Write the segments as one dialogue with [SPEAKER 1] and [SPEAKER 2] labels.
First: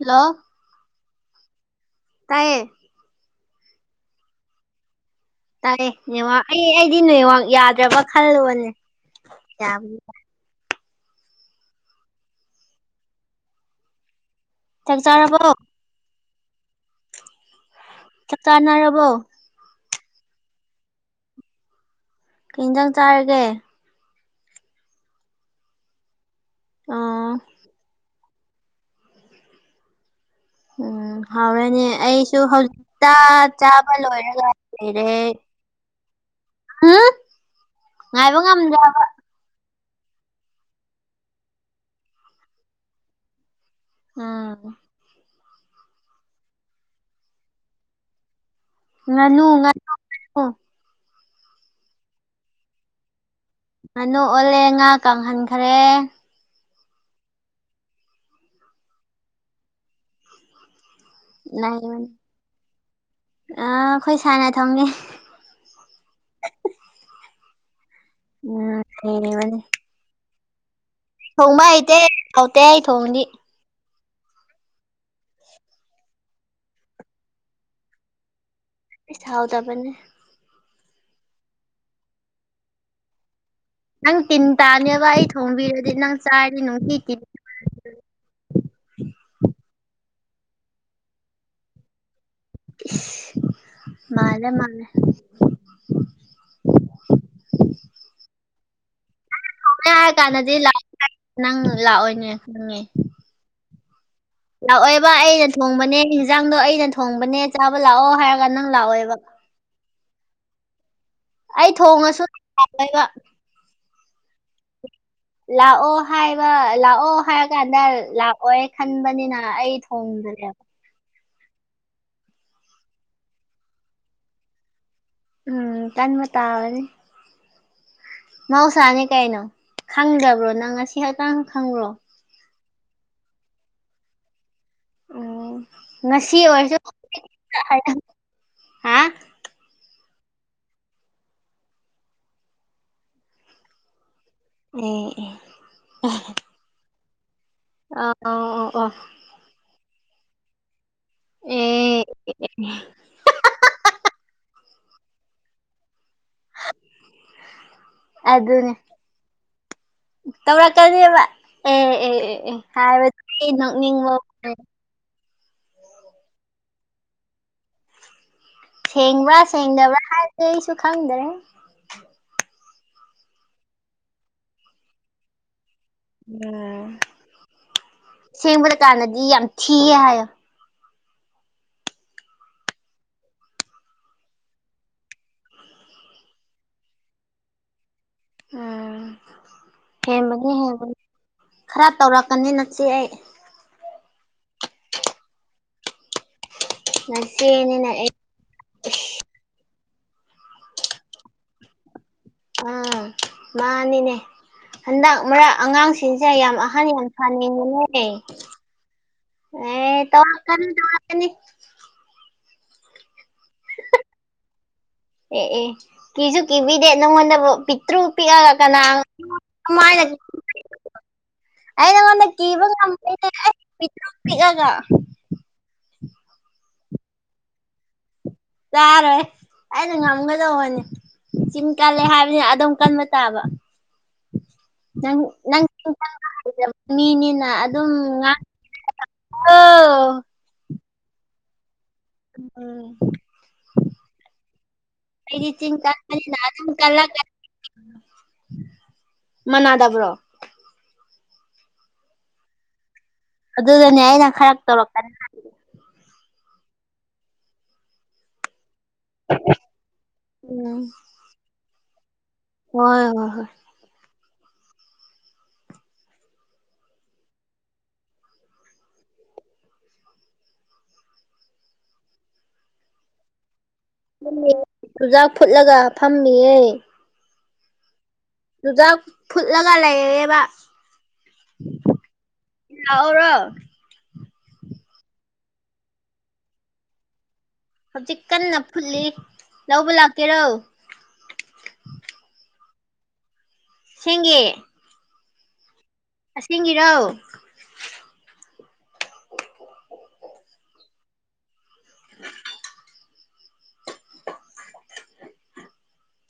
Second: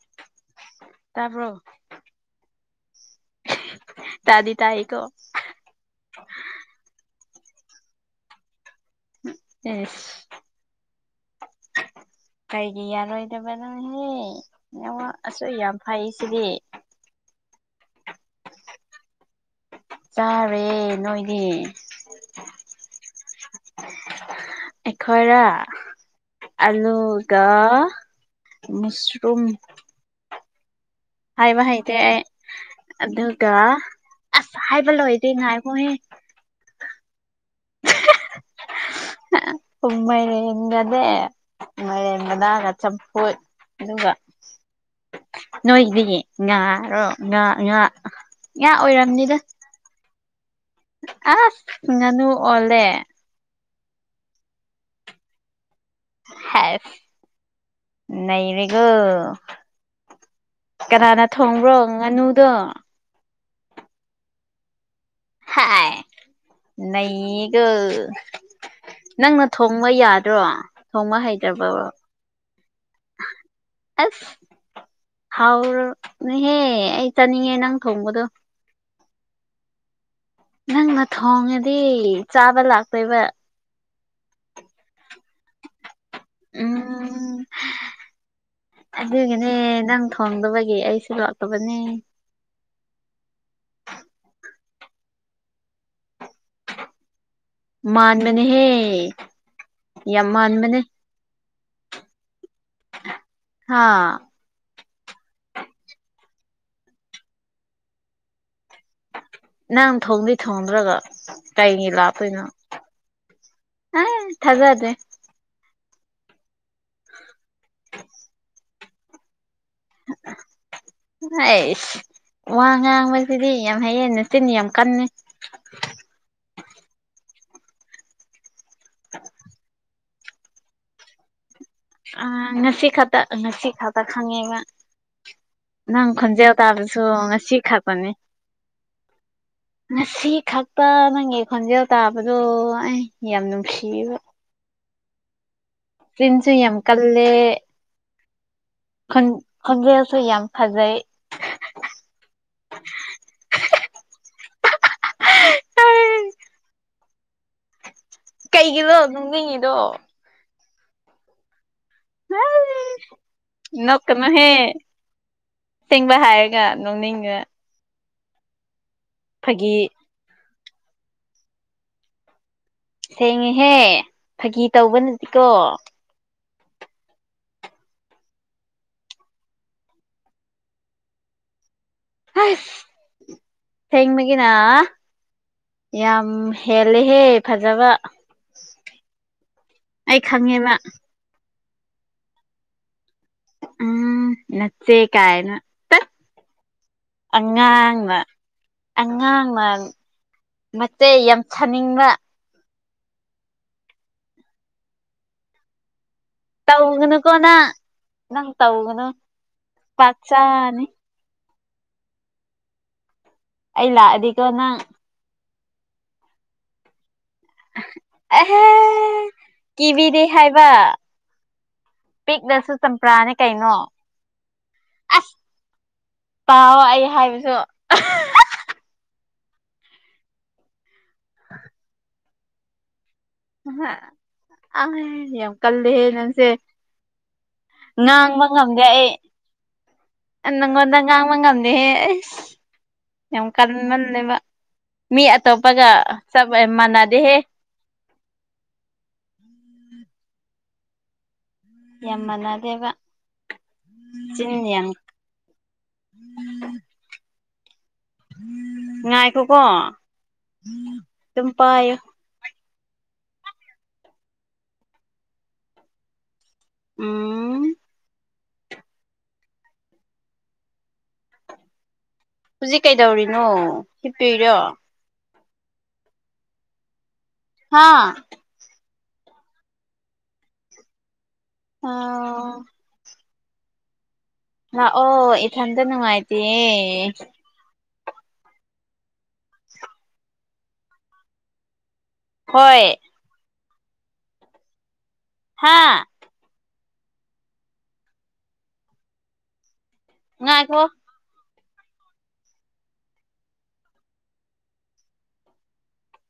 [SPEAKER 1] hello
[SPEAKER 2] ꯇꯥꯕ꯭ꯔꫭ
[SPEAKER 1] ꯇꯥꯏꯌꯦ
[SPEAKER 2] ꯇꯥꯗꯤ ꯇꯥꯏ ꯀꯣ
[SPEAKER 1] ꯇꯥꯏꯌꯦ ꯅꯦꯠ ꯋꯥꯥꯛ ꯑꯩ ꯑꯩꯗꯤ ꯅꯦꯠ ꯋꯥꯥꯛ ꯌꯥꯗ꯭ꯔꯕ ꯈꯜꯂꯨꯕꯅꯦ
[SPEAKER 2] ꯏꯁ
[SPEAKER 1] ꯌꯥꯕꯅꯤꯗ
[SPEAKER 2] ꯀꯩꯒꯤ ꯌꯥꯔꯣꯏꯗꯕꯅꯣꯍꯦ ꯅꯦꯠ
[SPEAKER 1] ꯆꯥꯛ
[SPEAKER 2] ꯋꯥꯛ
[SPEAKER 1] ꯆꯥꯔꯕꯣ
[SPEAKER 2] ꯑꯁꯨꯛ ꯌꯥꯝ ꯐꯩ ꯁꯤꯗꯤ
[SPEAKER 1] ꯆꯥꯛ-ꯆꯥꯅꯔꯕꯣ
[SPEAKER 2] ꯆꯥꯔꯦ ꯅꯣꯏꯗꯤ
[SPEAKER 1] ꯀꯩ ꯌꯦꯟꯖꯥꯡ ꯆꯥꯔꯒꯦ
[SPEAKER 2] ꯑꯩꯈꫭꯏꯔ
[SPEAKER 1] ꯑꯣ
[SPEAKER 2] ꯑꯂꯒꯥ ꯃꯁꯔꯨꯝ
[SPEAKER 1] ꯎꯝ ꯍꯧꯔꯅꯦ
[SPEAKER 2] ꯑꯩ
[SPEAKER 1] ꯑꯩꯁꯨ ꯍꯧꯖꯤꯛꯇ
[SPEAKER 2] ꯑꯗꯨꯒ
[SPEAKER 1] ꯆꯥꯕ ꯂꯣꯏꯔꯒ
[SPEAKER 2] ꯑꯁ ꯍꯥꯏꯕ
[SPEAKER 1] ꯂꯩꯔꯦ
[SPEAKER 2] ꯂꯣꯏꯗꯦ ꯉꯥꯏꯈꯣꯍꯦ
[SPEAKER 1] ꯍꯨꯝ ꯉꯥꯏꯕ ꯉꯝꯗ꯭ꯔꯕꫭ
[SPEAKER 2] ꯃꯩꯔꯦꯟꯒꯅꯦ ꯃꯩꯔꯦꯟ ꯃꯅꯥ ꯆꯝꯐꯨꯠ ꯑꯗꯨꯒ
[SPEAKER 1] ꯎꯝ
[SPEAKER 2] ꯅꯣꯏꯗꯤ ꯉꯥꯔꯣ ꯉꯥ ꯉꯥ ꯉꯥ
[SPEAKER 1] ꯉꯅꯨ ꯉꯅꯨ ꯉꯅꯨ
[SPEAKER 2] ꯑꯁꯨꯡ ꯉꯅꯨ ꯑꫭꯜꯂꯦ
[SPEAKER 1] ꯉꯥꯅꯨ ꯑꯣꯜꯂꯦ ꯉꯥ ꯀꯪꯍꯟꯈꯔꯦ
[SPEAKER 2] ꯍꯥꯏꯁ ꯅꯩꯔꯀꯦ ꯀꯅꯥꯅ ꯊꯣꯡꯕ꯭ꯔꯣ ꯉꯅꯨꯗꯣ
[SPEAKER 1] ꯑꯥ ꯑꯩꯈꯣꯏ ꯁꯥꯏꯅ ꯊꫭꯡꯉꯦ
[SPEAKER 2] ꯍꯥꯏ ꯅꯩꯌꯦꯀꫭ
[SPEAKER 1] ꯎꯝ
[SPEAKER 2] ꯅꯪꯅ ꯊꯣꯡ ꯕ ꯌꯥꯗ꯭ꯔꯣ ꯊꯣꯡꯕ
[SPEAKER 1] ꯊꫭꯡꯕ
[SPEAKER 2] ꯍꯩꯇ꯭ꯔꯕꯕ
[SPEAKER 1] ꯍꯩꯏꯇꯦ ꯍꯥꯎꯇꯦ ꯑꯩ ꯊꫭꯡꯑꯗꯤ
[SPEAKER 2] ꯑꯁ ꯍꯥꯎꯔꯨꯝꯅꯤꯍꯦ ꯑꯩ ꯆꯥꯅꯤꯡꯉꯦ ꯅꯪ ꯊꯣꯡꯕꯗꯣ
[SPEAKER 1] ꯏꯁ ꯍꯥꯎꯇꯥꯕꯅꯦ ꯁ
[SPEAKER 2] ꯅꯪꯅ ꯊꯣꯡꯉꯗꯤ ꯆꯥꯕ ꯂꯥꯛꯇꯣꯏꯕ
[SPEAKER 1] ꯅꯪ ꯇꯤꯟ ꯇꯥꯅꯦꯕ ꯑꯩ ꯊꯣꯡꯕꯤꯔꯗꯤ ꯅꯪ ꯆꯥꯏꯔꯤ ꯅꯨꯡꯇꯤ ꯇꯤꯟ
[SPEAKER 2] ꯎꯝ ꯑꯗꯨꯒꯤꯅꯦ ꯅꯪ ꯊꯣꯡꯗꯕꯒꯤ ꯑꯩꯁꯨ ꯂꯥꯛꯇꯕꯅꯦ
[SPEAKER 1] ꯏꯁ ꯃꯥꯜꯂꯦ ꯃꯥꯜꯂꯦ
[SPEAKER 2] ꯃꯥꯥꯟꯕꯅꯦꯍꯦ
[SPEAKER 1] ꯍꯥꯏꯔ
[SPEAKER 2] ꯌꯥꯝ
[SPEAKER 1] ꯀꯥꯟꯗꯗꯤ
[SPEAKER 2] ꯃꯥꯥꯟꯕꯅꯦ
[SPEAKER 1] ꯅꯪ ꯂꯥꯛꯑꯣꯏꯅꯦ ꯈꯪꯉꯦ
[SPEAKER 2] ꯍꯥꯥ
[SPEAKER 1] ꯂꯥꯛꯑꯣꯏꯕ ꯑꯩꯅ ꯊꯣꯡꯕꯅꯦ ꯌꯦꯟꯖꯥꯡꯗꯣ ꯑꯩꯅ ꯊꯣꯡꯕꯅꯦ ꯆꯥꯕ ꯂꯥꯛꯑꯣ ꯍꯥꯏꯔꯒ ꯅꯪ ꯂꯥꯛꯑꯣꯏꯕ
[SPEAKER 2] ꯅꯪ ꯊꯣꯡꯗꯤ ꯊꯣꯡꯗ꯭ꯔꯒ
[SPEAKER 1] ꯑꯩ
[SPEAKER 2] ꯀꯩꯒꯤ
[SPEAKER 1] ꯊꯣꯡꯉꯁꯨ
[SPEAKER 2] ꯂꯥꯛꯇꯨꯏꯅꯣ
[SPEAKER 1] ꯂꯥꯛꯑꯣꯏꯕ
[SPEAKER 2] ꯑꯥ ꯊꯖꯥꯗꯔꯦ
[SPEAKER 1] ꯂꯥꯛꯑꯣ ꯍꯥꯏꯕ ꯂꯥꯛꯑꯣ ꯍꯥꯏꯔꯀꯥꯟꯗ ꯂꯥꯛꯑꯣꯏ ꯈꯟꯕꯅꯤꯅ ꯑꯩ ꯊꯣꯡꯗꯅꯦꯕ
[SPEAKER 2] ꯍꯁ ꯋꯥ ꯉꯥꯡꯕꯁꯤꯗꯤ ꯌꯥꯝ ꯍꯩꯌꯦ ꯆꯤꯤꯟ ꯌꯥꯝ ꯀꯟꯅꯦ
[SPEAKER 1] ꯎꯝ ꯀꯟꯃ ꯇꯅꯤ ꯃꯍꯧꯁꯥꯅꯤ ꯀꯩꯅꯣ ꯈꯪꯗꯕ꯭ꯔꯣ ꯅꯪ ꯉꯁꯤ ꯍꯛꯇꯥꯡ ꯈꯪꯕ꯭ꯔꯣ
[SPEAKER 2] ꯑ ꯉꯁꯤ ꯈꯛꯇ ꯉꯁꯤ ꯈꯇ ꯈꯪꯉꯦꯕ
[SPEAKER 1] ꯎꯝ
[SPEAKER 2] ꯅꯪ
[SPEAKER 1] ꯉꯁꯤ
[SPEAKER 2] ꯈꯣꯟꯖꯦꯜꯦꯜ
[SPEAKER 1] ꯑꯣꯏꯔꯁꯨ
[SPEAKER 2] ꯇꯥꯗꯁꯨ ꯉꯁꯤ ꯈꯥꯛꯄꯅꯤ
[SPEAKER 1] ꯍꯥ
[SPEAKER 2] ꯉꯁꯤ ꯈꯛꯇ ꯅꯪꯒꯤ ꯈꯣꯟꯖꯦꯜ ꯇꯥꯕꯗꯣ ꯑꯩ ꯌꯥꯝ ꯅꯨꯡꯁꯤꯕ
[SPEAKER 1] ꯑꯣ
[SPEAKER 2] ꯐꯔꯦꯟꯁꯨ ꯌꯥꯝ ꯀꯜꯂꯦ
[SPEAKER 1] ꯑ ꯑ ꯑꯣ ꯑꯣ
[SPEAKER 2] ꯈꯣꯟꯖꯑꯁꯨ ꯌꯥꯝ ꯐꯖꯩ
[SPEAKER 1] ꯑꯦ
[SPEAKER 2] ꯀꯩꯒꯤꯅꯣ ꯅꯣꯛꯅꯤꯡꯉꯤꯗꯣ
[SPEAKER 1] ꯇꯧꯔꯛꯀꯅꯤꯕ ꯑꯦ ꯑꯦ ꯑꯦ ꯑꯦ ꯍꯥꯏꯕꯗꯤ ꯅꯣꯛꯅꯤꯡꯕ
[SPEAKER 2] ꯅꯣꯛꯀꯅꯨꯍꯦ ꯑꯁꯦꯡꯕ ꯍꯥꯏꯔꯒ ꯅꯣꯡꯅꯤꯡꯑꯦ
[SPEAKER 1] ꯁꯦꯡꯕ꯭ꯔꯥ
[SPEAKER 2] ꯐꯥꯒꯤ
[SPEAKER 1] ꯁꯦꯡꯗꯕ꯭ꯔꯥ ꯍꯥꯏꯕꯗꯤ ꯑꯩꯁꯨ ꯈꯪꯗ꯭ꯔꯦ
[SPEAKER 2] ꯁꯦꯡꯉꯦꯍꯦ ꯐꯥꯒꯤ ꯇꯧꯕꯅꯗꯤꯀꯣ
[SPEAKER 1] ꯎꯝ ꯁꯦꯡꯕꯗ ꯀꯥꯟꯗꯗꯤ ꯌꯥꯝ ꯊꯤꯌꯦ ꯍꯥꯏꯌꯣ
[SPEAKER 2] ꯍꯁ ꯁꯦꯡꯕꯒꯤꯅ ꯌꯥꯝ ꯍꯦꯜꯂꯦꯍꯦ ꯐꯖꯕ
[SPEAKER 1] ꯎꯝ
[SPEAKER 2] ꯑꯩ
[SPEAKER 1] ꯍꯦꯟꯕꯅꯤ
[SPEAKER 2] ꯈꯪꯉꯦꯕ
[SPEAKER 1] ꯍꯦꯟꯕꯅꯤ ꯈꯔ ꯇꯧꯔꯛꯀꯅꯤ ꯅꯆꯦ ꯑꯩ
[SPEAKER 2] ꯎꯝ ꯅꯆꯦ ꯀꯥꯏꯅ ꯇꯠ
[SPEAKER 1] ꯅꯆꯦꯅꯤꯅ ꯑꯩ
[SPEAKER 2] ꯑꯉꯥꯡꯅ ꯑꯉꯥꯡꯅ ꯃꯥꯆꯦ ꯌꯥꯝ ꯁꯥꯅꯤꯡꯕ
[SPEAKER 1] ꯎꯝ ꯃꯥꯅꯤꯅꯦ ꯍꯟꯗꯛ ꯃꯔꯛ ꯑꯉꯥꯡꯁꯤ ꯁꯤꯁꯤꯡꯁꯦ ꯌꯥꯝ ꯑꯍꯟ ꯌꯥꯝ
[SPEAKER 2] ꯇꯧꯒꯅꯨꯀꯣ ꯅꯪ
[SPEAKER 1] ꯁꯥꯅꯤꯡꯅꯦ
[SPEAKER 2] ꯅꯪ ꯇꯧꯒꯅꯨ
[SPEAKER 1] ꯑꯦ
[SPEAKER 2] ꯄꯥꯛ
[SPEAKER 1] ꯇꯧꯔꯛꯅꯤ
[SPEAKER 2] ꯆꯥꯅꯤ
[SPEAKER 1] ꯇꯧꯔꯛꯅꯤ
[SPEAKER 2] ꯑꯩ ꯂꯥꯛꯑꯗꯤ ꯀꯦ ꯅꯪ
[SPEAKER 1] ꯑꯦ ꯑꯦ ꯀꯤꯁꯨ ꯀꯤꯕꯤꯗꯦ ꯅꯪꯉꯣꯟꯗꯕꯨ ꯄꯤꯛꯇ꯭ꯔꯨ ꯄꯤꯛꯑꯒ
[SPEAKER 2] ꯑꯦꯍꯦ
[SPEAKER 1] ꯀꯅꯥ ꯀꯃꯥꯏꯅ
[SPEAKER 2] ꯀꯤꯕꯤꯗꯦ ꯍꯥꯏꯕ
[SPEAKER 1] ꯑꯩ ꯅꯉꯣꯟꯗ ꯀꯤꯕ
[SPEAKER 2] ꯄꯤꯛꯅꯁꯨ
[SPEAKER 1] ꯉꯝꯃ
[SPEAKER 2] ꯆꯝꯄ꯭ꯔꯥꯅꯦ ꯀꯩꯅꯣ
[SPEAKER 1] ꯄꯤꯀꯠꯔꯨ ꯄꯤꯛꯑꯒ
[SPEAKER 2] ꯑꯁ ꯇꯥꯎꯑꯣ ꯑꯩ ꯍꯥꯏꯕꯁꯨ
[SPEAKER 1] ꯇꯥꯔꯣꯏ ꯑꯩꯅ ꯉꯥꯡꯂꯒ ꯑꯣꯏꯅꯤ ꯆꯝ ꯀꯜꯂꯦ ꯍꯥꯏꯕꯅꯤꯅ ꯑꯗꯨꯝ ꯀꯟꯕ ꯇꯥꯕ
[SPEAKER 2] ꯍꯥ ꯑ
[SPEAKER 1] ꯅꯪ
[SPEAKER 2] ꯌꯥꯝ
[SPEAKER 1] ꯅꯪ ꯆꯤꯟ
[SPEAKER 2] ꯀꯜꯂꯦꯍꯦ
[SPEAKER 1] ꯀꯟꯕ
[SPEAKER 2] ꯅꯪꯁꯦ
[SPEAKER 1] ꯍꯩꯇꯕ ꯃꯤꯅꯤꯅ ꯑꯗꯨꯝ
[SPEAKER 2] ꯉꯥꯡꯕ ꯉꯝꯗꯦ ꯑꯩ
[SPEAKER 1] ꯉꯥꯡꯉꯣ
[SPEAKER 2] ꯅꯪꯉꯣꯗ ꯉꯥꯡꯕ ꯉꯝꯗꯦꯍꯦ ꯑꯩ
[SPEAKER 1] ꯎꯝ
[SPEAKER 2] ꯌꯥꯝ ꯀꯟꯃꯜꯂꯦꯕ ꯃꯤ
[SPEAKER 1] ꯑꯩꯗꯤ ꯆꯤꯟ
[SPEAKER 2] ꯑꯇꯣꯞꯄꯒ ꯆꯞ ꯃꯥꯟꯅꯗꯦꯍꯦ
[SPEAKER 1] ꯃꯅꯥꯗꯕ꯭ꯔꯣ
[SPEAKER 2] ꯌꯥꯝꯃꯅꯥꯗꯦꯕꯥ
[SPEAKER 1] ꯑꯗꯨꯗꯅꯦ ꯑꯩꯅ ꯈꯔ ꯇꯧꯔꯛꯀꯅꯤ
[SPEAKER 2] ꯉꯥꯏꯈꯣꯀꯣ
[SPEAKER 1] ꯎꯝ
[SPEAKER 2] ꯑꯗꯨꯝ ꯄꯥꯏꯌꯨ
[SPEAKER 1] ꯍꯣꯏ ꯍꯣꯏ ꯍꯣꯏ
[SPEAKER 2] ꯎꯝ ꯍꯧꯖꯤꯛ ꯀꯩꯗꯧꯔꯤꯅꯣ
[SPEAKER 1] ꯐꯃꯤ
[SPEAKER 2] ꯍꯤꯞꯄꯤꯔꯣ
[SPEAKER 1] ꯆꯨꯖꯥꯛ ꯐꯨꯠꯂꯒ ꯐꯝꯃꯤꯌꯦ
[SPEAKER 2] ꯍꯥꯥ
[SPEAKER 1] ꯆꯨꯖꯥꯛ ꯐꯨꯠꯂꯒ ꯂꯩꯌꯦꯕ
[SPEAKER 2] ꯑꯣ
[SPEAKER 1] ꯂꯛꯎꯔꯣ
[SPEAKER 2] ꯂꯥꯛꯀꯣ ꯏꯊꯟꯇ ꯅꯨꯡꯉꯥꯏꯇꯌꯦ
[SPEAKER 1] ꯍꯧꯖꯤꯛ ꯀꯟꯅ ꯐꯨꯠꯂꯤ ꯂꯧꯕ ꯂꯥꯛꯀꯦꯔꯣ
[SPEAKER 2] ꯍꯣꯏ
[SPEAKER 1] ꯁꯒꯤ
[SPEAKER 2] ꯍꯥꯥ
[SPEAKER 1] ꯑꯁꯦꯡꯒꯤꯔꯧ
[SPEAKER 2] ꯉꯥꯏꯈꯣ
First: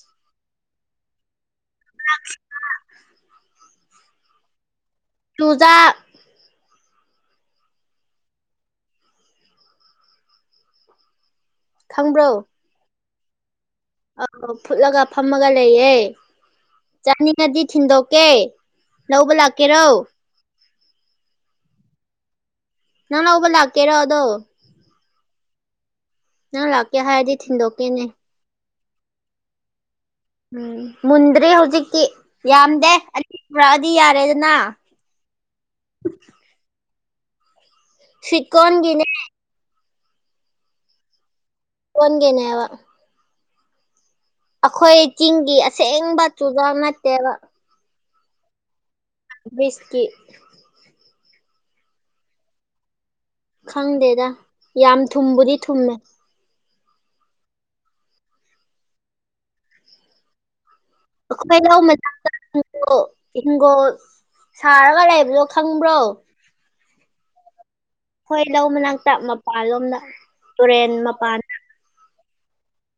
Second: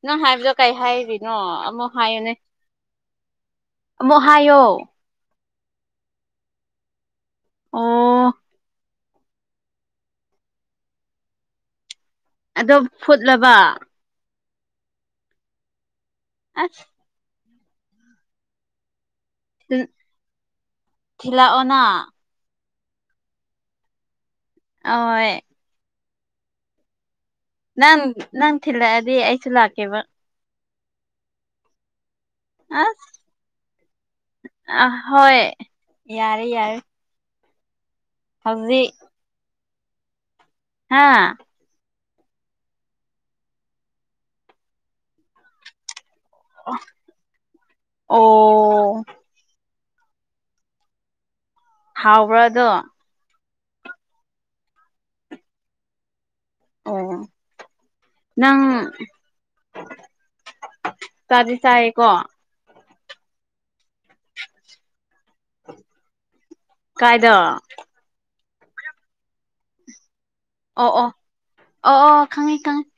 [SPEAKER 2] ꯅꯪ ꯍꯥꯏꯕꯗꯣ ꯀꯩ ꯍꯥꯏꯔꯤꯅꯣ ꯑꯃꯨꯛ ꯍꯥꯏꯌꯨꯅꯦ ꯑꯃꯨꯛ ꯍꯥꯏꯌꯣ
[SPEAKER 1] ꯀꯂꫭꯖꯥ
[SPEAKER 2] ꯑꯣ
[SPEAKER 1] ꯈꯪꯕ꯭ꯔꯣ
[SPEAKER 2] ꯑꯗꫭ ꯐꯨꯠꯂꯕ
[SPEAKER 1] ꯑ ꯐꯨꯠꯂꯒ ꯐꯝꯃꯒ ꯂꯩꯌꯦꯦ
[SPEAKER 2] ꯑꯁ
[SPEAKER 1] ꯆꯥꯅꯤꯡꯉꯗꯤ ꯊꯤꯟꯗꯣꯛꯀꯦ ꯂꯧꯕ ꯂꯥꯛꯀꯦꯔꯧ
[SPEAKER 2] ꯊꯤꯂꯛ ꯑꯣꯅ
[SPEAKER 1] ꯅꯪ ꯂꯧꯕ ꯂꯥꯛꯀꯦꯔꯣ ꯑꯗꯣ
[SPEAKER 2] ꯑꯣꯏ
[SPEAKER 1] ꯅꯪ ꯂꯥꯛꯀꯦ ꯍꯥꯏꯗꯤ ꯊꯤꯟꯗꫭꯛ
[SPEAKER 2] ꯅꯪ
[SPEAKER 1] ꯀꯦꯅꯦ
[SPEAKER 2] ꯅꯪ ꯊꯤꯜꯂꯛꯑꯗꯤ ꯑꯩꯁꯨ ꯂꯥꯛꯀꯦꯕ
[SPEAKER 1] ꯎꯝ ꯃꯨꯟꯗ꯭ꯔꯤ ꯍꯧꯖꯤꯛꯇꯤ ꯌꯥꯝꯗꯦ
[SPEAKER 2] ꯑꯁ
[SPEAKER 1] ꯑꯅꯤ ꯄꯨꯔꯛꯑꯗꯤ ꯌꯥꯔꯦꯗꯅ
[SPEAKER 2] ꯑ ꯍꯣꯏ ꯌꯥꯔꯦ ꯌꯥꯔꯦ ꯍꯧꯖꯤꯛ
[SPEAKER 1] ꯁꯀꯣꯟꯒꯤꯅꯦ
[SPEAKER 2] ꯍꯥꯥ
[SPEAKER 1] ꯑꯣꯟꯒꯦꯅꯦꯕ ꯑꯩꯈꯣꯏ ꯆꯤꯡꯒꯤ ꯑꯁꯦꯡꯕ ꯆꯨꯖꯥꯥꯛ ꯅꯠꯇꯦꯕ
[SPEAKER 2] ꯑꯣ
[SPEAKER 1] ꯃꯤꯁꯀꯤ
[SPEAKER 2] ꯍꯥꯎꯕꯔ ꯑꯗꫭ
[SPEAKER 1] ꯈꯪꯗꯦꯗ ꯌꯥꯝ ꯊꯨꯝꯕꯨꯗꯤ ꯊꯨꯝꯃꯦ
[SPEAKER 2] ꯑꯣ ꯅꯪ ꯆꯥꯗꯤ ꯆꯥꯏꯌꯦꯀꯣ
[SPEAKER 1] ꯑꯩꯈꫭꯏ ꯍꯣ ꯍꯤꯡꯒꯣꯜ ꯁꯥꯔꯒ ꯂꯩꯕꯗꯣ ꯈꯪꯕ꯭ꯔꯣ
[SPEAKER 2] ꯀꯥꯏꯗ
[SPEAKER 1] ꯑꯩꯈꯣꯏ ꯂꯧ ꯃꯅꯥꯛꯇ ꯃꯄꯥꯟꯂꯣꯝꯗ
[SPEAKER 2] ꯑꯣ
[SPEAKER 1] ꯇꯨꯔꯦꯟ
[SPEAKER 2] ꯑꯣ
[SPEAKER 1] ꯃꯄꯥꯟ
[SPEAKER 2] ꯑꯣ ꯑꯣ ꯈꯪꯉꯤ ꯈꯪꯉꯤ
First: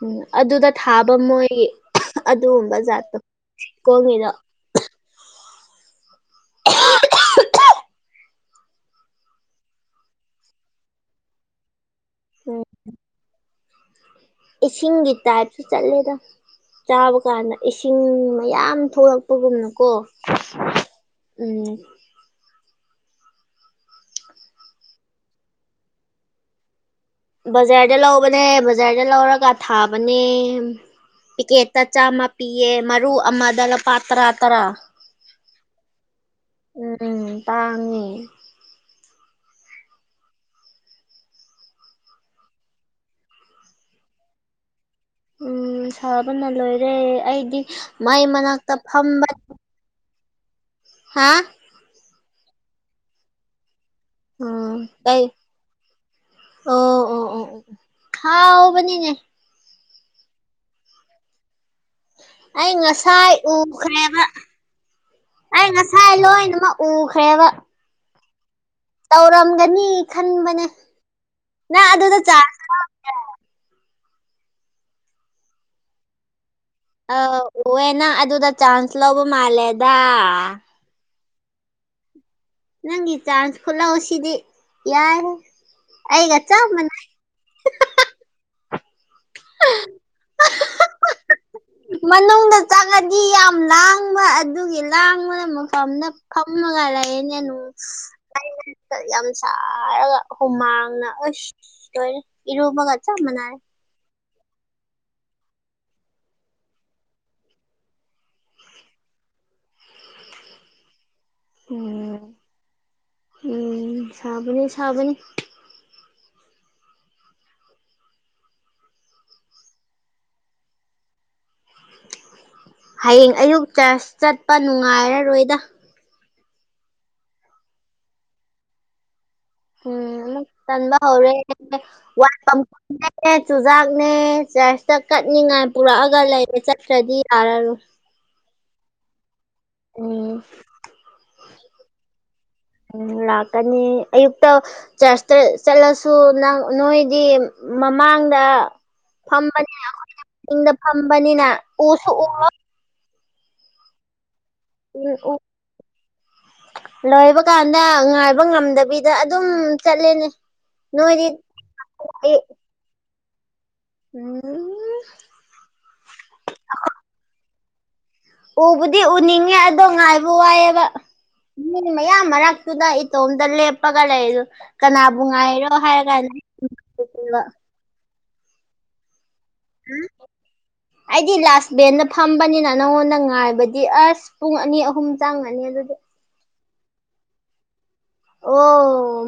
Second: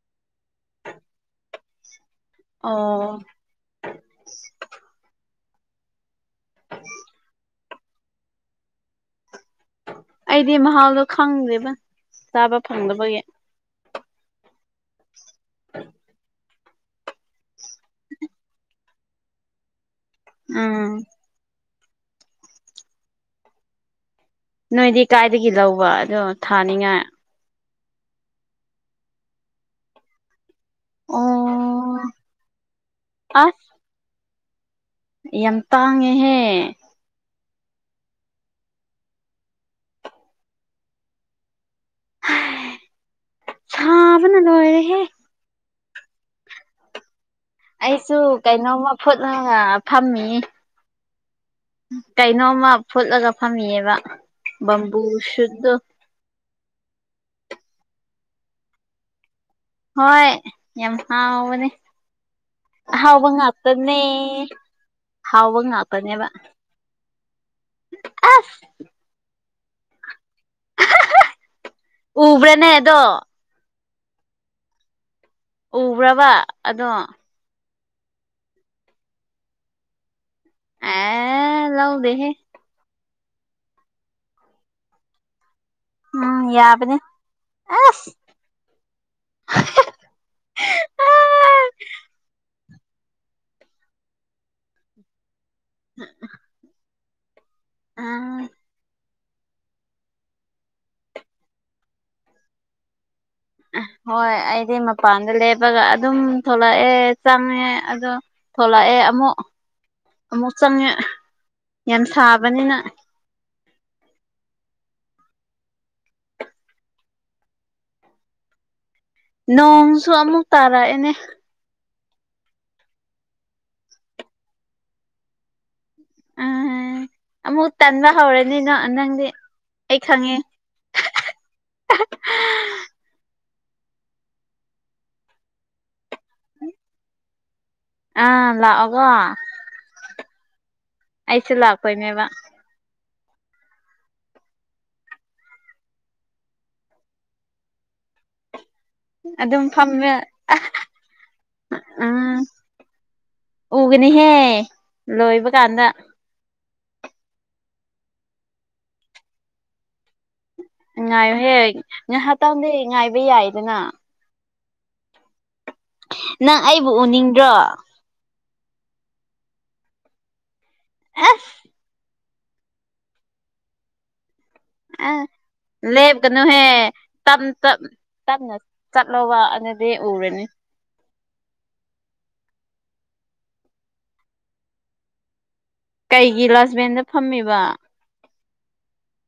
[SPEAKER 1] ꯎꯝ ꯑꯗꯨꯗ ꯊꯥꯕ ꯃꯣꯏꯒꯤ ꯑꯗꯨꯒꯨꯝꯕ ꯖꯥꯠꯄ
[SPEAKER 2] ꯑꯣ
[SPEAKER 1] ꯀꯣꯡꯉꯗꯣ
[SPEAKER 2] ꯑꯩꯗꯤ ꯃꯍꯥꯎꯗꯣ ꯈꯪꯗ꯭ꯦꯕ ꯆꯥꯕ
[SPEAKER 1] ꯎꯝ
[SPEAKER 2] ꯐꯪꯗꯕꯒꯤ
[SPEAKER 1] ꯏꯁꯤꯡꯒꯤ ꯇꯥꯏꯞꯇ ꯆꯠꯂꯦꯗ ꯆꯥꯕ ꯀꯥꯟꯗ ꯏꯁꯤꯡ ꯃꯌꯥꯝ ꯊꯣꯛꯂꯛꯄꯒꯨꯝꯅꯀꯣ
[SPEAKER 2] ꯑꯥ
[SPEAKER 1] ꯎꯝ
[SPEAKER 2] ꯅꯣꯏꯗꯤ ꯀꯥꯏꯗꯒꯤ ꯂꯧꯕ ꯑꯗꯣ ꯊꯥꯅꯤꯡꯉꯥꯏ
[SPEAKER 1] ꯕꯖꯥꯔꯗ ꯂꯧꯕꯅꯦ ꯕꯖꯥꯔꯗ ꯂꯧꯔꯒ ꯊꯥꯕꯅꯦ ꯄꯤꯀꯦꯠꯇ
[SPEAKER 2] ꯑꯣ
[SPEAKER 1] ꯆꯥꯝꯃ ꯄꯤꯌꯦ ꯃꯔꯨ
[SPEAKER 2] ꯑꯁ
[SPEAKER 1] ꯑꯃꯗ ꯂꯨꯄꯥ ꯇꯔꯥ ꯇꯔꯥ
[SPEAKER 2] ꯌꯥꯝ ꯇꯥꯡꯉꯦꯍꯦ
[SPEAKER 1] ꯎꯝ ꯇꯥꯡꯉ‌ꯦ
[SPEAKER 2] ꯁꯥꯄꯅ ꯂꯣꯏꯔ‌ꯦ ꯍꯦ
[SPEAKER 1] ꯎꯝ ꯁꯥꯕꯅ ꯂꯣꯏꯔꯦ ꯑꯩꯗꯤ
[SPEAKER 2] ꯑꯩꯁꯨ
[SPEAKER 1] ꯃꯩ ꯃꯅꯥꯛꯇ
[SPEAKER 2] ꯀꯩꯅꯣꯝꯃ ꯐꯨꯠꯅꯒ ꯐꯝꯃꯤ
[SPEAKER 1] ꯍꯥꯥ
[SPEAKER 2] ꯀꯩꯅꯣꯝꯃ ꯐꯨꯠꯂꯒ ꯐꯝꯃꯤꯑꯕ ꯕꯝꯕꯨ
[SPEAKER 1] ꯎꯝ
[SPEAKER 2] ꯁꯨꯠꯇꯨ
[SPEAKER 1] ꯀꯥꯏ ꯑꯣ ꯑꯣ ꯑꯣ ꯑꯣ ꯍꯥꯎꯕꯅꯤꯅꯦ
[SPEAKER 2] ꯍꯣꯏ ꯌꯥꯝ ꯍꯥꯥꯎꯕꯅꯦ
[SPEAKER 1] ꯑꯩ ꯉꯁꯥꯏ ꯎꯈ꯭ꯔꯦꯕ
[SPEAKER 2] ꯍꯥꯎꯕ
[SPEAKER 1] ꯑꯩ ꯉꯁꯥꯏ
[SPEAKER 2] ꯉꯥꯛꯇꯅꯦꯕ
[SPEAKER 1] ꯂꯣꯏꯅꯃꯛ ꯎꯈ꯭ꯔꯦꯕ
[SPEAKER 2] ꯑꯁ
[SPEAKER 1] ꯇꯧꯔꯝꯒꯅꯤ ꯈꯟꯕꯅꯦ ꯅꯪ ꯑꯗꯨꯗ ꯆꯥꯟꯁ [unintelligible]
[SPEAKER 2] ꯗꯣ ꯎꯕ꯭ꯔꯕ ꯑꯗꯣ
[SPEAKER 1] ꯎꯌꯦꯅ ꯑꯗꯨꯗ ꯆꯥꯟꯁ ꯂꯧꯕ ꯃꯥꯜꯂꯦꯗ
[SPEAKER 2] ꯂꯧꯗꯦ ꯍꯦ
[SPEAKER 1] ꯅꯪꯒꯤ ꯆꯥꯟꯁ ꯈꯨꯠꯂꯧꯁꯤꯗꯤ ꯌꯥꯏꯍꯦ ꯑꯩꯒ
[SPEAKER 2] ꯎꯝ
[SPEAKER 1] ꯆꯞ
[SPEAKER 2] ꯌꯥꯕꯅꯤ
[SPEAKER 1] ꯃꯥꯟꯅꯩ
[SPEAKER 2] ꯑꯁ
[SPEAKER 1] [unintelligible]
[SPEAKER 2] [unintelligible]
[SPEAKER 1] ꯃꯅꯨꯡꯗ ꯆꯪꯂꯗꯤ ꯌꯥꯝ ꯂꯥꯡꯕ ꯑꯗꯨꯒꯤ ꯂꯥꯡꯕꯅ ꯐꯝꯅ ꯐꯝꯂꯒ ꯂꯌꯦꯅꯦ [unintelligible]
[SPEAKER 2] [unintelligible]
[SPEAKER 1] ꯌꯥꯝ ꯁꯥꯔꯒ ꯍꯨꯃꯥꯡꯅ ꯑꯁ ꯂꯣꯏꯔꯦ ꯏꯔꯨꯕꯒ ꯆꯞ ꯃꯥꯟꯅꯔꯦ
[SPEAKER 2] ꯍꯣꯏ ꯑꯩꯗꯤ ꯃꯄꯥꯟꯗ ꯂꯦꯞꯄꯒ ꯑꯗꯨꯝ ꯊꯣꯛꯂꯛꯑꯦ ꯆꯪꯉꯦ ꯑꯗꯣ ꯊꯣꯛꯂꯛꯑꯦ ꯑꯃꯨꯛ ꯑꯃꯨꯛ ꯆꯪꯉꯦ ꯌꯥꯝ
[SPEAKER 1] ꯎꯝ
[SPEAKER 2] ꯁꯥꯕꯅꯤꯅ
[SPEAKER 1] ꯎꯝ ꯁꯥꯕꯅꯤ ꯁꯥꯕꯅꯤ
[SPEAKER 2] ꯅꯣꯡꯁꯨ ꯑꯃꯨꯛ ꯇꯥꯔꯛꯑꯦꯅꯦ
[SPEAKER 1] ꯍꯌꯦꯡ ꯑꯌꯨꯛ ꯆꯔ꯭ꯆ ꯆꯠꯄ ꯅꯨꯡꯉꯥꯏꯔꯔꯣꯏꯗ
[SPEAKER 2] ꯎꯝ ꯑꯃꯨꯛ ꯇꯟꯕ ꯍꯧꯔꯦꯅꯦ ꯅ ꯅꯪꯗꯤ ꯑꯩ
[SPEAKER 1] ꯎꯝ
[SPEAKER 2] ꯈꯪꯉꯦ
[SPEAKER 1] ꯑꯃꯨꯛ ꯇꯟꯕ ꯍꯧꯔꯦ [unintelligible] ꯆꯨꯖꯥꯛꯅꯦ ꯆꯔꯆꯇ ꯀꯠꯅꯤꯡꯉꯥꯏ ꯄꯨꯔꯛꯑꯒ ꯂꯩꯔꯦ ꯆꯠꯇꯔꯗꯤ ꯌꯥꯔꯔꯣꯏ
[SPEAKER 2] ꯑ ꯂꯥꯛꯑꯒ
[SPEAKER 1] ꯑꯣ
[SPEAKER 2] ꯑꯩꯁꯨ ꯂꯥꯛꯄꯩꯅꯦꯕ
[SPEAKER 1] ꯎꯝ ꯂꯥꯛꯀꯅꯤ ꯑꯌꯨꯛꯇ ꯆꯔꯆꯇ ꯆꯠꯂꯁꯨ ꯅꯣꯏꯗꯤ ꯃꯃꯥꯡꯗ
[SPEAKER 2] ꯑꯗꯨꯝ
[SPEAKER 1] ꯐꯝꯕꯅꯤꯅ
[SPEAKER 2] ꯐꯝꯃꯦ
[SPEAKER 1] ꯑꯩꯈꯣꯏꯅ ꯃꯅꯤꯡꯗ ꯐꯝꯕꯅꯤꯅ ꯎꯁꯨ
[SPEAKER 2] ꯎꯝ
[SPEAKER 1] ꯎꯔꯣꯏ
[SPEAKER 2] ꯎꯒꯅꯤꯍꯦ ꯂꯣꯏꯕ ꯀꯥꯟꯗ
[SPEAKER 1] [unintelligible] ꯂꯣꯏꯕ ꯀꯥꯟꯗ ꯉꯥꯏꯕ ꯉꯝꯗꯕꯤꯗ ꯑꯗꯨꯝ ꯆꯠꯂꯦꯅꯦ ꯅꯣꯏꯗꯤ
[SPEAKER 2] ꯉꯥꯏꯌꯣꯍꯦ ꯉꯥꯏꯍꯥꯛꯇꯪꯗꯤ ꯉꯥꯏꯕ ꯌꯥꯏꯗꯅ
[SPEAKER 1] ꯎꯝ
[SPEAKER 2] ꯅꯪ ꯑꯩꯕꯨ ꯎꯅꯤꯡꯗ꯭ꯔꯣ
[SPEAKER 1] ꯎꯕꯨꯗꯤ ꯎꯅꯤꯡꯉꯦ ꯑꯗꯣ ꯉꯥꯏꯕ ꯋꯥꯏꯌꯦꯕ
[SPEAKER 2] ꯑꯁ
[SPEAKER 1] ꯃꯤ ꯃꯌꯥꯝ ꯃꯔꯛ ꯇꯨꯗ ꯏꯇꯣꯝꯇ ꯂꯦꯞꯄꯒ ꯂꯩꯗꯨ
[SPEAKER 2] ꯑ ꯂꯦꯞꯒꯅꯨꯍꯦ
[SPEAKER 1] ꯀꯥꯟꯗ
[SPEAKER 2] [unintelligible] ꯇꯞꯅ ꯆꯠꯂꯣꯕ ꯑꯗꯨꯗꯤ ꯎꯔꯅꯤ
[SPEAKER 1] ꯑꯩꯗꯤ ꯂꯥꯁ ꯕꯦꯟꯗ ꯐꯝꯕꯅꯤꯅ ꯅꯪꯉꯣꯟꯗ ꯉꯥꯏꯕꯗꯤ ꯑꯁ ꯄꯨꯡ ꯑꯅꯤ ꯑꯍꯨꯝ ꯆꯪꯉꯅꯤ ꯑꯗꯨꯗꯤ
[SPEAKER 2] ꯀꯩꯒꯤ ꯂꯥꯁ ꯕꯦꯟꯗ ꯐꯝꯃꯤꯕ
[SPEAKER 1] ꯑꯣ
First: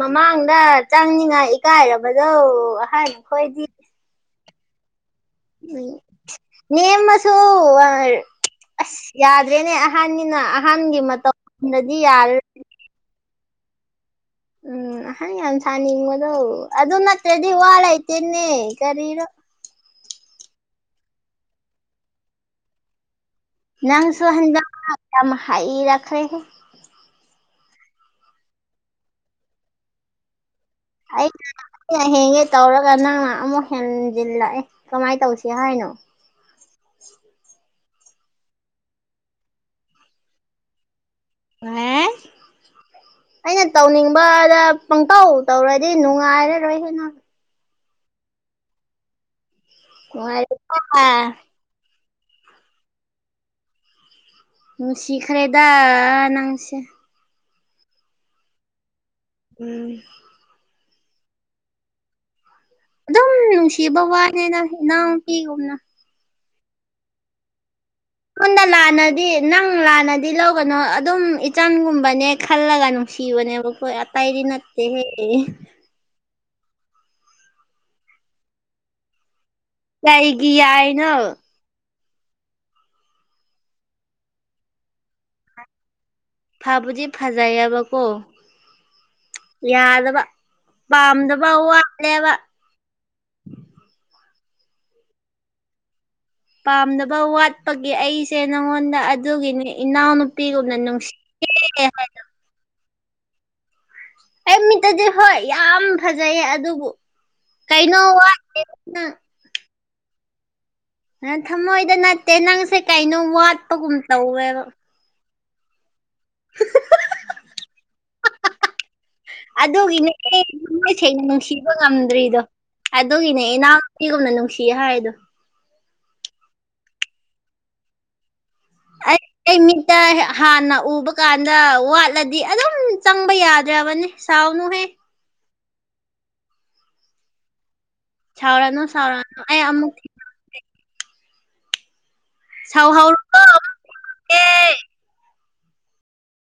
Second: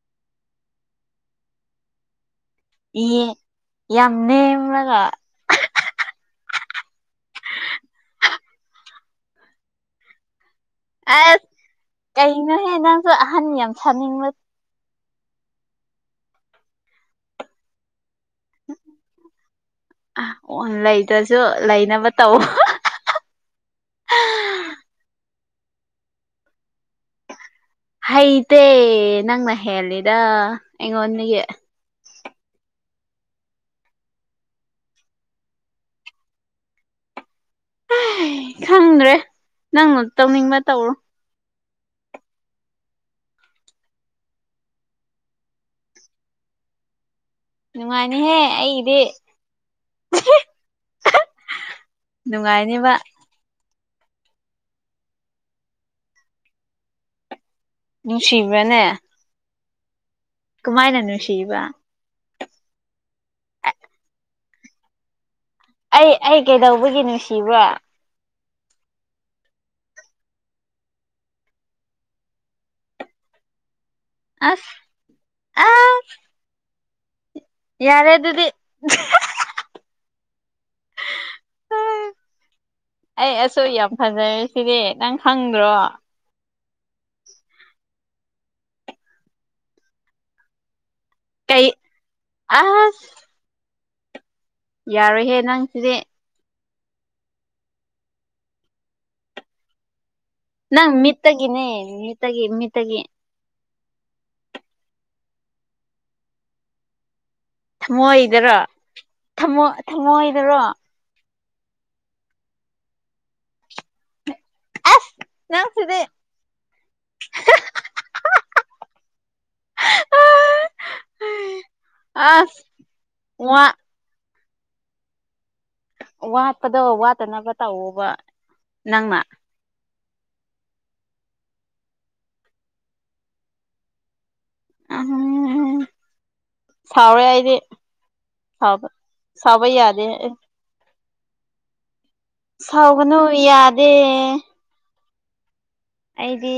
[SPEAKER 1] ꯃꯃꯥꯡꯗ ꯆꯪꯅꯤꯉꯥꯏ ꯏꯀꯥꯏꯔꯕꯗꯣ
[SPEAKER 2] ꯏ
[SPEAKER 1] ꯑꯍꯟ ꯈꯣꯏꯗꯤ
[SPEAKER 2] ꯌꯥꯝ ꯅꯦꯝꯃꯒ
[SPEAKER 1] ꯅꯦꯝꯃꯁꯨ ꯑꯁ ꯌꯥꯗ꯭ꯔꯦꯅꯦ ꯑꯍꯟꯅꯤꯅ ꯑꯍꯟꯒꯤ
[SPEAKER 2] ꯑꯁ
[SPEAKER 1] ꯃꯇꯧꯗꯗꯤ ꯌꯥꯔꯔꯣꯏ
[SPEAKER 2] ꯀꯩꯅꯣꯍꯦ ꯅꯪꯁꯨ ꯑꯍꯟ ꯌꯥꯝ ꯁꯥꯅꯤꯡꯕ
[SPEAKER 1] ꯎꯝ ꯑꯍꯜ ꯌꯥꯝ ꯁꯥꯅꯤꯡꯕꯗꯣ ꯑꯗꯨ ꯅꯛꯇ꯭ꯔꯗꯤ ꯋꯥ ꯂꯩꯇꯦꯅꯦ ꯀꯔꯤꯔꯣ
[SPEAKER 2] ꯑꯣ ꯂꯩꯗ꯭ꯔꯁꯨ ꯂꯩꯅꯕ ꯇꯧ
[SPEAKER 1] ꯅꯪꯁꯨ ꯍꯟꯗꯛ ꯃꯔꯛ ꯌꯥꯝꯅ ꯍꯩꯔꯛꯈꯔꯦꯍꯦ
[SPEAKER 2] ꯍꯩꯇꯦ ꯅꯪꯅ ꯍꯦꯟꯂꯤꯗ
[SPEAKER 1] ꯑꯩ ꯑ ꯍꯦꯟꯒꯦ ꯇꯧꯔꯒ ꯅꯪꯅ ꯑꯃꯨꯛ ꯍꯦꯟꯖꯤꯜꯂꯛꯑꯦ ꯀꯃꯥꯏꯅ ꯇꯧꯁꯤ ꯍꯥꯏꯅꯣ
[SPEAKER 2] ꯈꯪꯗ꯭ꯔꯦ ꯅꯪꯅ ꯇꯧꯅꯤꯡꯕ ꯇꯧꯔꯣ
[SPEAKER 1] ꯋꯥꯏ ꯑꯩꯅ ꯇꯧꯅꯤꯡꯕꯗ ꯄꯪꯇꯧ ꯇꯧꯔꯗꯤ ꯅꯨꯡꯉꯥꯏꯔꯔꯣꯏꯍ‌ꯦ ꯅꯪ
[SPEAKER 2] ꯅꯨꯡꯉꯥꯏꯅꯤꯍꯦ ꯑꯩꯗꯤ
[SPEAKER 1] ꯅꯨꯉꯥꯏꯔꯤ [unintelligible]
[SPEAKER 2] ꯅꯨꯡꯉꯥꯏꯅꯦꯕ
[SPEAKER 1] ꯅꯨꯡꯁꯤꯈꯔꯦꯗꯥ ꯅꯪꯁ‌ꯦ
[SPEAKER 2] ꯅꯨꯡꯁꯤꯕ꯭ꯔꯥꯅꯦ
[SPEAKER 1] ꯎꯝ
[SPEAKER 2] ꯀꯃꯥꯏꯅ ꯅꯨꯡꯁꯤꯕ
[SPEAKER 1] ꯑꯗꯨꯝ ꯅꯨꯡꯁꯤꯕ ꯋꯥꯅꯤ ꯅꯪ ꯏꯅꯥꯎꯄꯤꯒꯨꯝꯅ
[SPEAKER 2] ꯑꯩ ꯑꯩ ꯀꯩꯗꯧꯕꯒꯤ ꯅꯨꯡꯁꯤꯕ
[SPEAKER 1] ꯄꯨꯟꯅ ꯂꯥꯟꯅꯗꯤ ꯅꯪ ꯂꯥꯟꯅꯗꯤ ꯂꯧꯒꯅꯨ ꯑꯗꯨꯝ ꯏꯆꯟꯒꯨꯝꯕꯅꯦ ꯈꯜꯂꯒꯅꯨꯡ ꯁꯤꯕꯅꯦꯕꯀ‌ꯣ ꯑꯇꯩꯗꯤ
[SPEAKER 2] ꯑꯁ
[SPEAKER 1] ꯅꯠꯇ‌ꯦꯍꯦ
[SPEAKER 2] ꯑꯁ ꯌꯥꯔꯦ ꯑꯗꯨꯗꯤ
[SPEAKER 1] ꯀꯩꯒꯤ ꯌꯥꯏꯅꯣ
[SPEAKER 2] ꯑꯩ ꯑꯁꯨ ꯌꯥꯝ ꯐꯖꯔꯦ ꯁꯤꯗꯤ ꯅꯪ ꯈꯪꯗ꯭ꯔꯣ
[SPEAKER 1] ꯐꯕꯨꯗꯤ ꯐꯖꯩꯌꯦꯕꯀꯣ ꯌꯥꯗꯕ ꯄꯥꯝꯗꯕ ꯈ꯭ꯔꯥ
[SPEAKER 2] ꯀꯩ
[SPEAKER 1] ꯋꯥꯠꯂ‌ꯦꯕ
[SPEAKER 2] ꯑꯁ ꯌꯥꯔꯣꯏꯍꯦ ꯅꯪꯁꯤꯗꯤ
[SPEAKER 1] ꯄꯥꯝꯗꯕ ꯋꯥꯠꯄꯒꯤ ꯑꯩꯁꯦ ꯅꯪꯉꯣꯟꯗ ꯑꯗꯨꯒꯤꯅꯤ ꯏꯅꯥꯎꯅꯨ
[SPEAKER 2] ꯅꯪ ꯃꯤꯠꯇꯒꯤꯅꯦ ꯃꯤꯠꯇꯒꯤ ꯃꯤꯠꯇꯒꯤ
[SPEAKER 1] ꯑꯩ ꯃꯤꯠꯇꯗꯤ ꯍꯣꯏ ꯌꯥꯝ ꯐꯖꯩꯌꯦ ꯑꯗꯨꯕꯨ ꯀꯩꯅꯣ ꯋꯥꯠ
[SPEAKER 2] ꯊꯝꯃꯣꯏꯗꯔꯣ ꯊꯝꯃꯣꯏ ꯊꯃ‌ꯣꯏꯗꯔꯣ
[SPEAKER 1] ꯑ ꯊꯃꯣꯏꯗ ꯅꯠꯇꯦ ꯅꯪꯁꯦ ꯀꯩꯅꯣꯝ ꯋꯥꯠꯄꯒꯨꯝ ꯇꯧꯋꯦꯕ
[SPEAKER 2] ꯅꯪꯁꯤꯗꯤ [unintelligible]
[SPEAKER 1] ꯑꯗꯨꯒꯤꯅꯦ ꯊꯃ‌ꯣꯏꯁꯦꯡꯅ ꯅꯨꯡꯁꯤꯕ ꯉꯝꯗ꯭ꯔꯤꯗꯣ
[SPEAKER 2] ꯑꯁ
[SPEAKER 1] ꯑꯗꯨꯒꯤꯅꯦ
[SPEAKER 2] ꯋꯥ
[SPEAKER 1] ꯏꯅꯥꯎ ꯄꯤꯒꯨꯝꯅ ꯅꯨꯡꯁꯤꯌ ꯍꯥꯏꯔꯤꯗ‌ꯣ
[SPEAKER 2] ꯋꯥꯠꯄꯗ ꯋꯥꯠꯇꯅꯕ ꯇꯧꯋ‌ꯣꯕ ꯅꯪꯅ
[SPEAKER 1] ꯑꯩ ꯑꯩ ꯃꯤꯠꯇ ꯍꯥꯟꯅ ꯎꯕ ꯀꯥꯟꯗ ꯋꯥꯠꯂꯗꯤ ꯑꯗꯨꯝ ꯆꯪꯕ ꯌꯥꯗ꯭ꯔꯕꯅꯤ ꯁꯥꯎꯅꯨ
[SPEAKER 2] ꯎꯝ ꯁꯥꯎꯔ‌ꯦ ꯑꯩꯗꯤ
[SPEAKER 1] ꯁꯥꯎꯔꯅꯨ
[SPEAKER 2] ꯁꯥꯕ
[SPEAKER 1] ꯁꯥꯎꯔꯅꯨ ꯑꯩ
[SPEAKER 2] ꯁꯥꯕ
[SPEAKER 1] ꯑꯃꯨꯛ
[SPEAKER 2] ꯌꯥꯗꯦ ꯑ‌ꯦ ꯁꯥꯎꯒꯅꯨ
[SPEAKER 1] ꯁꯥꯎꯍꯧꯔꯨꯀꯣ ꯑꯃꯨꯛ
[SPEAKER 2] ꯌꯥꯗꯦ
[SPEAKER 1] ꯀꯦ
[SPEAKER 2] ꯑꯩꯗꯤ